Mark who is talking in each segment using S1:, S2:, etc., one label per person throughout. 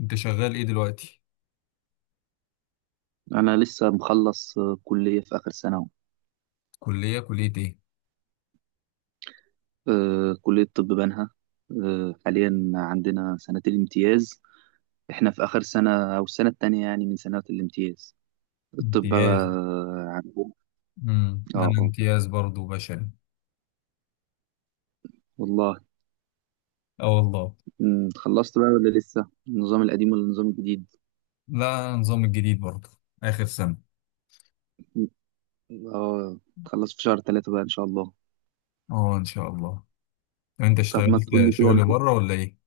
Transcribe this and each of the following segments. S1: انت شغال ايه دلوقتي؟
S2: أنا لسه مخلص، كلية في آخر سنة أهو.
S1: كلية ايه؟
S2: كلية طب بنها. حاليا عندنا سنة الامتياز. إحنا في آخر سنة أو السنة التانية يعني من سنوات الامتياز الطب بقى.
S1: امتياز.
S2: عندهم. آه
S1: انا
S2: آه،
S1: امتياز برضو بشري.
S2: والله.
S1: اه، والله.
S2: خلصت بقى ولا لسه، النظام القديم ولا النظام الجديد؟
S1: لا، النظام الجديد برضو. اخر سنة.
S2: مم، تخلص في شهر 3 بقى إن شاء الله.
S1: اه، ان شاء الله. طب انت
S2: طب ما
S1: اشتغلت
S2: تقول لي كده
S1: شغل
S2: أنت.
S1: بره ولا ايه؟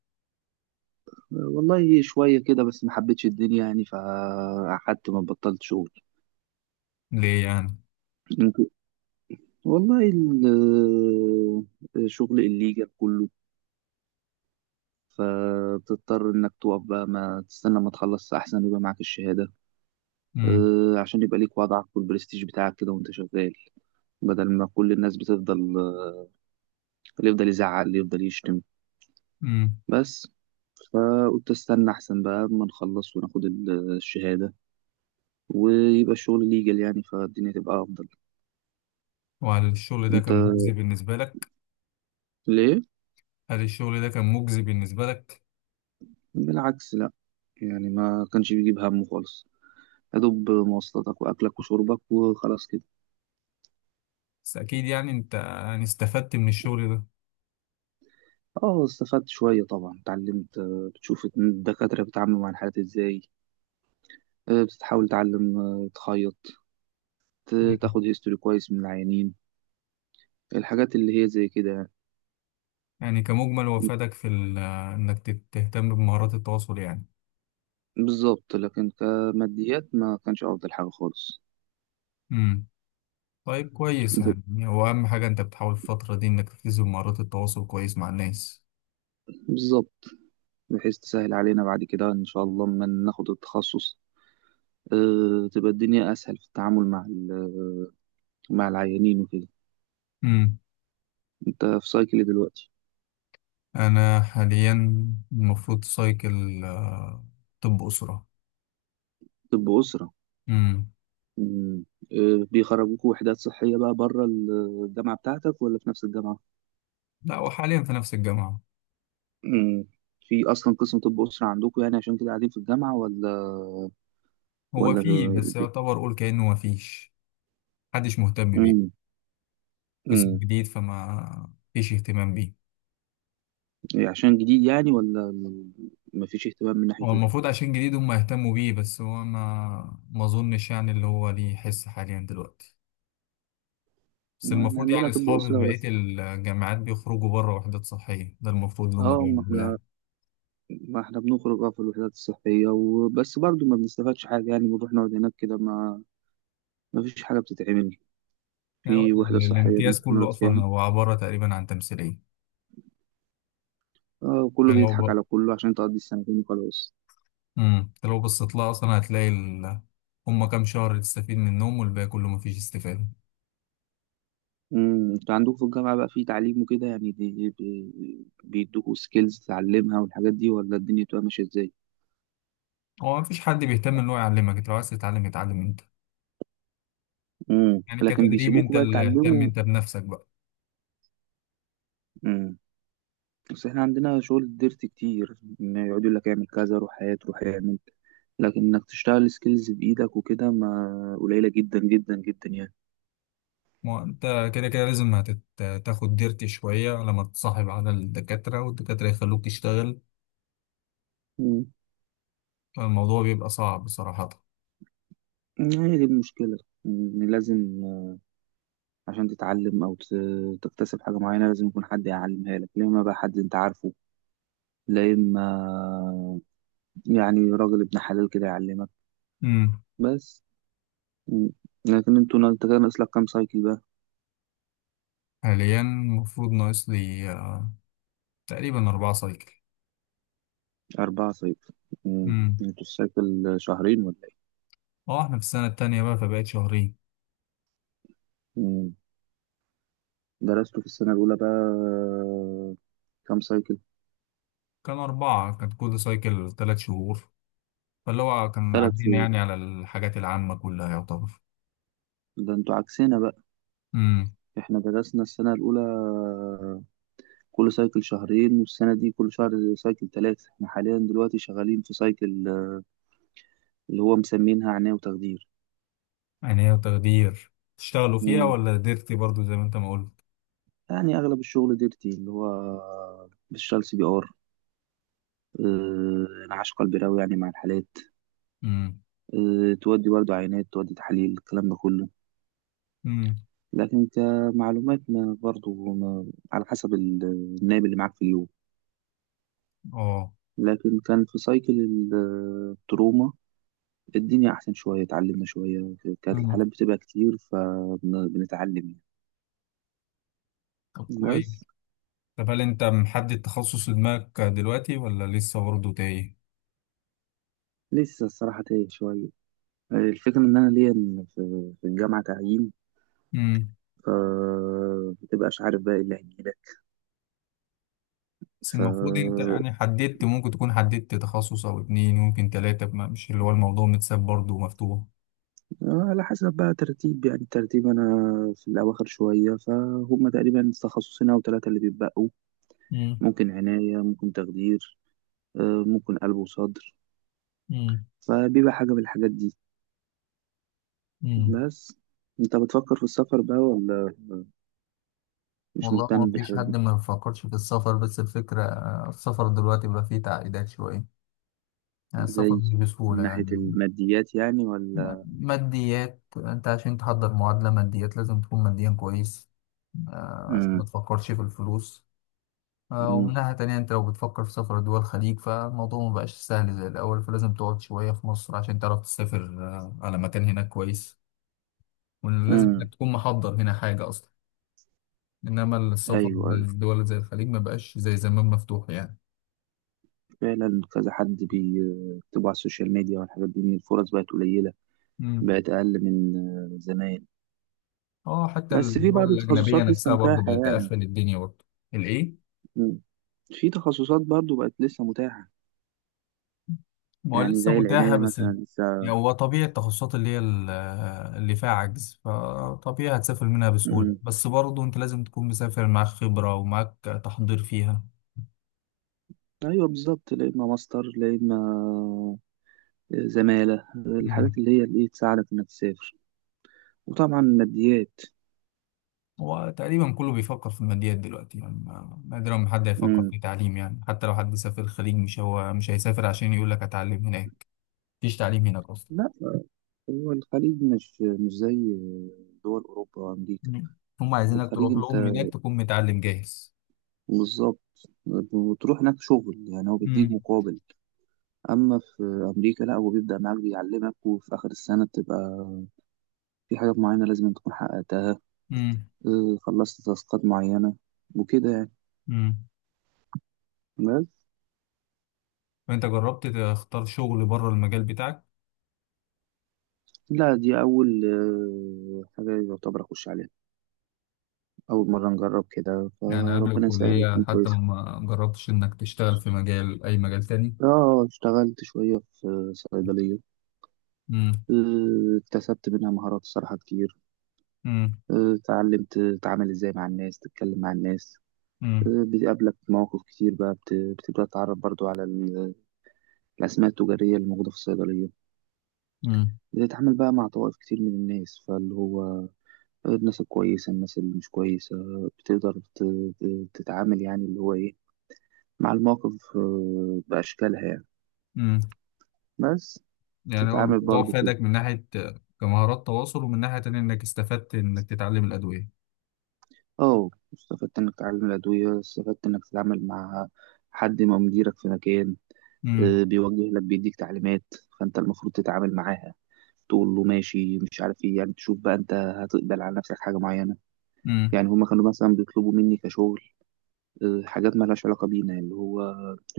S2: والله شوية كده بس ما حبيتش الدنيا يعني، فقعدت ما بطلت شغل.
S1: ليه يعني؟
S2: والله ال- شغل الليجا كله. فبتضطر انك تقف بقى، ما تستنى ما تخلص احسن يبقى معاك الشهادة.
S1: امم.
S2: عشان يبقى ليك وضعك والبرستيج بتاعك كده وانت شغال. بدل ما كل الناس بتفضل اللي يفضل يزعق اللي يفضل يشتم.
S1: امم.
S2: بس. فقلت استنى احسن بقى اما نخلص وناخد الشهادة. ويبقى الشغل ليجل يعني، فالدنيا تبقى افضل.
S1: وهل الشغل ده
S2: انت
S1: كان مجزي بالنسبة لك؟
S2: ليه؟
S1: هل الشغل ده كان مجزي بالنسبة لك؟
S2: بالعكس، لا. يعني ما كانش بيجيب همه خالص. يا دوب مواصلاتك واكلك وشربك وخلاص كده.
S1: بس اكيد يعني انت يعني استفدت من الشغل ده.
S2: اه استفدت شويه طبعا، اتعلمت، بتشوف الدكاتره بيتعاملوا مع الحالات ازاي. بتحاول تتعلم، تخيط، تاخد هيستوري كويس من العيانين. الحاجات اللي هي زي كده يعني.
S1: يعني كمجمل وفادك انك تهتم بمهارات التواصل.
S2: بالظبط، لكن كماديات ما كانش افضل حاجه خالص.
S1: يعني طيب كويس، يعني هو أهم حاجة أنت بتحاول الفترة دي إنك تركز بمهارات التواصل كويس مع الناس.
S2: بالظبط. بحيث تسهل علينا بعد كده ان شاء الله لما ناخد التخصص. تبقى الدنيا اسهل في التعامل مع مع العيانين وكده.
S1: مم.
S2: انت في سايكل دلوقتي؟
S1: أنا حاليا المفروض سايكل طب أسرة.
S2: طب اسره؟
S1: مم.
S2: مم. بيخرجوكوا وحدات صحية بقى بره الجامعة بتاعتك ولا في نفس الجامعة؟
S1: لا، وحاليا في نفس الجامعة.
S2: مم. في أصلا قسم طب أسرة عندكوا يعني عشان كده قاعدين في الجامعة ولا؟
S1: هو
S2: ولا.
S1: فيه بس يعتبر قول كأنه مفيش. محدش مهتم بيه.
S2: مم.
S1: قسم
S2: مم.
S1: جديد فما فيش اهتمام بيه.
S2: عشان جديد يعني، ولا مفيش اهتمام من ناحية
S1: هو
S2: إيه؟
S1: المفروض عشان جديد هم يهتموا بيه، بس هو ما أظنش يعني اللي هو ليه حس حاليا دلوقتي. بس
S2: يعني
S1: المفروض
S2: عندنا
S1: يعني
S2: طب
S1: أصحابي في
S2: أسرة
S1: بقية
S2: بس.
S1: الجامعات بيخرجوا بره وحدات صحية، ده المفروض اللي هم
S2: اه ما
S1: بيعملوه
S2: احنا
S1: يعني.
S2: ما احنا بنخرج اه في الوحدات الصحية وبس، برضو ما بنستفادش حاجة يعني، بنروح نقعد هناك كده، ما فيش حاجة بتتعمل.
S1: يعني
S2: في وحدة صحية
S1: الامتياز
S2: بنروح
S1: كله
S2: نقعد
S1: أصلا
S2: فيها.
S1: هو عبارة تقريبا عن تمثيلية.
S2: اه، كله
S1: يعني لو
S2: بيضحك
S1: ب...
S2: على كله عشان تقضي السنتين وخلاص.
S1: مم. أنت لو بصيت لها أصلا هم كام شهر تستفيد منهم والباقي كله مفيش استفادة.
S2: امم، انتوا عندكم في الجامعة بقى في تعليم وكده يعني؟ دي بيدوكوا سكيلز تتعلمها والحاجات دي، ولا الدنيا بتبقى ماشية ازاي؟
S1: هو مفيش حد بيهتم إن هو يعلمك، أنت لو عايز تتعلم اتعلم أنت.
S2: امم،
S1: يعني
S2: لكن
S1: كتدريب أنت
S2: بيسيبوكوا بقى
S1: اللي اهتم
S2: تتعلموا.
S1: أنت بنفسك بقى.
S2: امم. بس احنا عندنا شغل ديرت كتير، إن يقعدوا يقول لك اعمل كذا روح هات روح اعمل. لكن انك تشتغل سكيلز بايدك وكده، ما قليلة جدا جدا جدا يعني.
S1: ما هو أنت كده كده لازم تاخد ديرتي شوية لما تتصاحب على الدكاترة والدكاترة يخلوك تشتغل.
S2: امم.
S1: الموضوع بيبقى صعب صراحة.
S2: هي دي المشكلة. إن لازم عشان تتعلم او تكتسب حاجه معينه، لازم يكون حد يعلمها لك. لا اما بقى حد انت عارفه، لا اما يعني راجل ابن حلال كده يعلمك.
S1: امم.
S2: بس. مم. لكن انتوا، انت كان ناقص لك كام سايكل بقى؟
S1: حاليا المفروض ناقص لي تقريبا 4 سايكل.
S2: 4 سايكل. مم.
S1: امم.
S2: انتوا السايكل شهرين ولا ايه؟
S1: اه، احنا في السنة التانية بقى فبقت شهرين.
S2: مم. درستوا في السنه الاولى بقى كام سايكل؟
S1: كان أربعة، كانت كل سايكل 3 شهور. فاللي هو كان
S2: ثلاث
S1: عدينا
S2: شهور
S1: يعني على الحاجات العامة كلها يعتبر.
S2: ده انتوا عكسنا بقى.
S1: امم.
S2: احنا درسنا السنه الاولى كل سايكل شهرين، والسنه دي كل شهر سايكل ثلاثه. احنا حاليا دلوقتي شغالين في سايكل اللي هو مسمينها عناية وتخدير.
S1: يعني هي تقدير تشتغلوا فيها
S2: امم.
S1: ولا قدرتي برضو زي ما انت ما قلت.
S2: يعني أغلب الشغل ديرتي، اللي هو بالشال CPR. انعاش قلبي راوي يعني مع الحالات.
S1: امم.
S2: تودي برضو عينات، تودي تحاليل، الكلام ده كله.
S1: امم.
S2: لكن كمعلومات ما برضو ما على حسب النائب اللي معاك في اليوم.
S1: اه.
S2: لكن كان في سايكل التروما، الدنيا أحسن شوية، اتعلمنا شوية. كانت
S1: امم.
S2: الحالات بتبقى كتير، فبنتعلم يعني.
S1: طب كويس.
S2: بس.
S1: طب هل انت محدد تخصص في دماغك دلوقتي ولا لسه برضه تايه؟
S2: لسه الصراحة تايه شوية. الفكرة إن أنا ليا في الجامعة تعيين.
S1: امم.
S2: فمتبقاش عارف بقى إيه اللي هيجيلك.
S1: بس
S2: ف
S1: المفروض انت يعني حددت، ممكن تكون حددت تخصص او اتنين، ممكن تلاتة، مش اللي هو الموضوع متساب برضه مفتوح.
S2: على حسب بقى ترتيب يعني. الترتيب أنا في الأواخر شوية، فهم تقريبا تخصصين أو ثلاثة اللي بيتبقوا.
S1: مم.
S2: ممكن عناية، ممكن تخدير، ممكن قلب وصدر.
S1: مم.
S2: فبيبقى حاجة من الحاجات دي.
S1: مم.
S2: بس. أنت بتفكر في السفر بقى، ولا مش
S1: والله ما
S2: مهتم
S1: فيش
S2: بالحاجات
S1: حد
S2: دي؟
S1: ما بيفكرش في السفر، بس الفكرة السفر دلوقتي بقى فيه تعقيدات شوية. يعني السفر
S2: زي
S1: مش بسهولة
S2: من ناحية
S1: يعني.
S2: الماديات يعني،
S1: م-
S2: ولا؟
S1: ماديات انت عشان تحضر معادلة ماديات لازم تكون ماديا كويس. عشان ما
S2: مم.
S1: تفكرش في الفلوس. ومن
S2: مم.
S1: ناحية تانية أنت لو بتفكر في سفر دول الخليج فالموضوع مبقاش سهل زي الأول، فلازم تقعد شوية في مصر عشان تعرف تسافر على مكان هناك كويس. ولازم
S2: مم.
S1: إنك تكون محضر هنا حاجة أصلا. إنما السفر
S2: أيوه. أيوه.
S1: للدول زي الخليج مبقاش زي زمان مفتوح يعني.
S2: فعلا كذا حد بيكتبوا على السوشيال ميديا والحاجات دي، ان الفرص بقت قليله.
S1: مم.
S2: بقت اقل من زمان.
S1: اه، حتى
S2: بس في
S1: الدول
S2: بعض
S1: الأجنبية
S2: التخصصات لسه
S1: نفسها برضه
S2: متاحه
S1: بقت
S2: يعني.
S1: تقفل الدنيا برضه. الإيه؟
S2: مم. في تخصصات برضو بقت لسه متاحه.
S1: ما هو
S2: يعني
S1: لسه
S2: زي
S1: متاحة
S2: العنايه مثلا لسه.
S1: يعني هو طبيعي التخصصات اللي فيها عجز فطبيعي هتسافر منها بسهولة،
S2: مم.
S1: بس برضه أنت لازم تكون مسافر معاك خبرة ومعاك تحضير فيها.
S2: ايوه بالظبط. لا اما ماستر، لا اما زماله، الحاجات
S1: مم.
S2: اللي هي اللي تساعدك انك تسافر. وطبعا ماديات.
S1: هو تقريبا كله بيفكر في الماديات دلوقتي، يعني نادرا ما حد هيفكر
S2: مم.
S1: في تعليم، يعني حتى لو حد سافر الخليج مش هو مش هيسافر عشان يقول لك هتعلم هناك. مفيش تعليم هناك أصلا.
S2: لا، هو الخليج مش زي دول اوروبا وامريكا.
S1: مم. هم عايزينك
S2: الخليج
S1: تروح
S2: انت
S1: لهم هناك تكون متعلم جاهز.
S2: بالظبط، وتروح هناك شغل يعني هو بيديك
S1: مم.
S2: مقابل. اما في امريكا لا، هو بيبدا معاك بيعلمك، وفي اخر السنه بتبقى في حاجات معينه لازم تكون حققتها.
S1: مم.
S2: خلصت تاسكات معينه وكده يعني.
S1: امم.
S2: بس.
S1: فأنت جربت تختار شغل بره المجال بتاعك؟
S2: لا، دي اول حاجه يعتبر اخش عليها. اول مره نجرب كده،
S1: يعني قبل
S2: فربنا يسهل وتكون
S1: الكلية حتى
S2: كويسه.
S1: ما جربتش إنك تشتغل في مجال أي مجال تاني؟
S2: اه، اشتغلت شويه في صيدليه.
S1: مم.
S2: اكتسبت منها مهارات صراحه كتير.
S1: مم.
S2: اتعلمت تتعامل ازاي مع الناس، تتكلم مع الناس.
S1: مم.
S2: بتقابلك مواقف كتير بقى، بتبدأ تتعرف برضو على الأسماء التجارية اللي موجودة في الصيدلية.
S1: مم.
S2: بتتعامل بقى مع طوائف كتير من الناس، فاللي هو الناس الكويسة، الناس اللي مش كويسة. بتقدر تتعامل يعني اللي هو إيه، مع المواقف بأشكالها يعني.
S1: مم.
S2: بس.
S1: يعني هو
S2: تتعامل
S1: الموضوع
S2: برضو كده.
S1: فادك من ناحية كمهارات تواصل، ومن ناحية تانية إنك استفدت إنك تتعلم الأدوية.
S2: اه، استفدت إنك تتعلم الأدوية، استفدت إنك تتعامل مع حد ما مديرك في مكان،
S1: مم.
S2: بيوجه لك بيديك تعليمات. فانت المفروض تتعامل معاها، تقول له ماشي مش عارف ايه يعني، تشوف بقى انت هتقبل على نفسك حاجة معينة.
S1: مم.
S2: يعني هما كانوا مثلا بيطلبوا مني كشغل حاجات ما لهاش علاقة بينا، اللي هو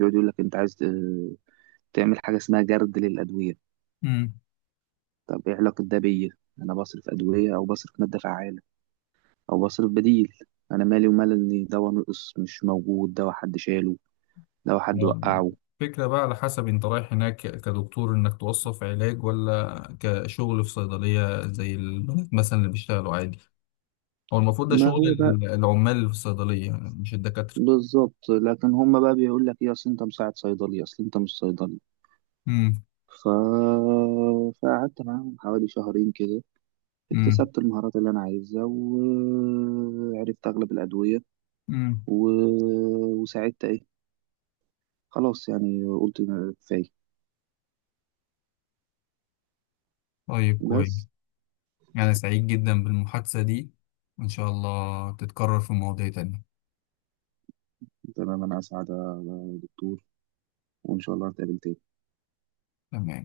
S2: يقعد يقول لك انت عايز تعمل حاجة اسمها جرد للأدوية.
S1: مم.
S2: طب ايه علاقة ده بيا؟ انا بصرف أدوية او بصرف مادة فعالة، او بصرف بديل. انا مالي ومال ان دواء نقص مش موجود، دواء حد شاله، دواء حد
S1: هو
S2: وقعه.
S1: الفكرة بقى على حسب أنت رايح هناك كدكتور إنك توصف علاج ولا كشغل في صيدلية زي البنات مثلا اللي بيشتغلوا عادي. هو المفروض ده
S2: ما
S1: شغل
S2: هو ده.
S1: العمال في الصيدلية مش الدكاترة.
S2: بالظبط، لكن هما بقى بيقول لك ايه، اصل انت مساعد صيدلي، اصل انت مش صيدلي.
S1: مم.
S2: ف... فقعدت معاهم حوالي شهرين كده.
S1: مم.
S2: اكتسبت المهارات اللي انا عايزها وعرفت اغلب الادويه.
S1: مم.
S2: و... وساعدت ايه. خلاص يعني قلت كفايه.
S1: طيب كويس.
S2: بس.
S1: أنا سعيد جدا بالمحادثة دي، وإن شاء الله تتكرر في مواضيع تانية.
S2: تمام، انا اسعد يا دكتور، وان شاء الله نتقابل تاني.
S1: تمام.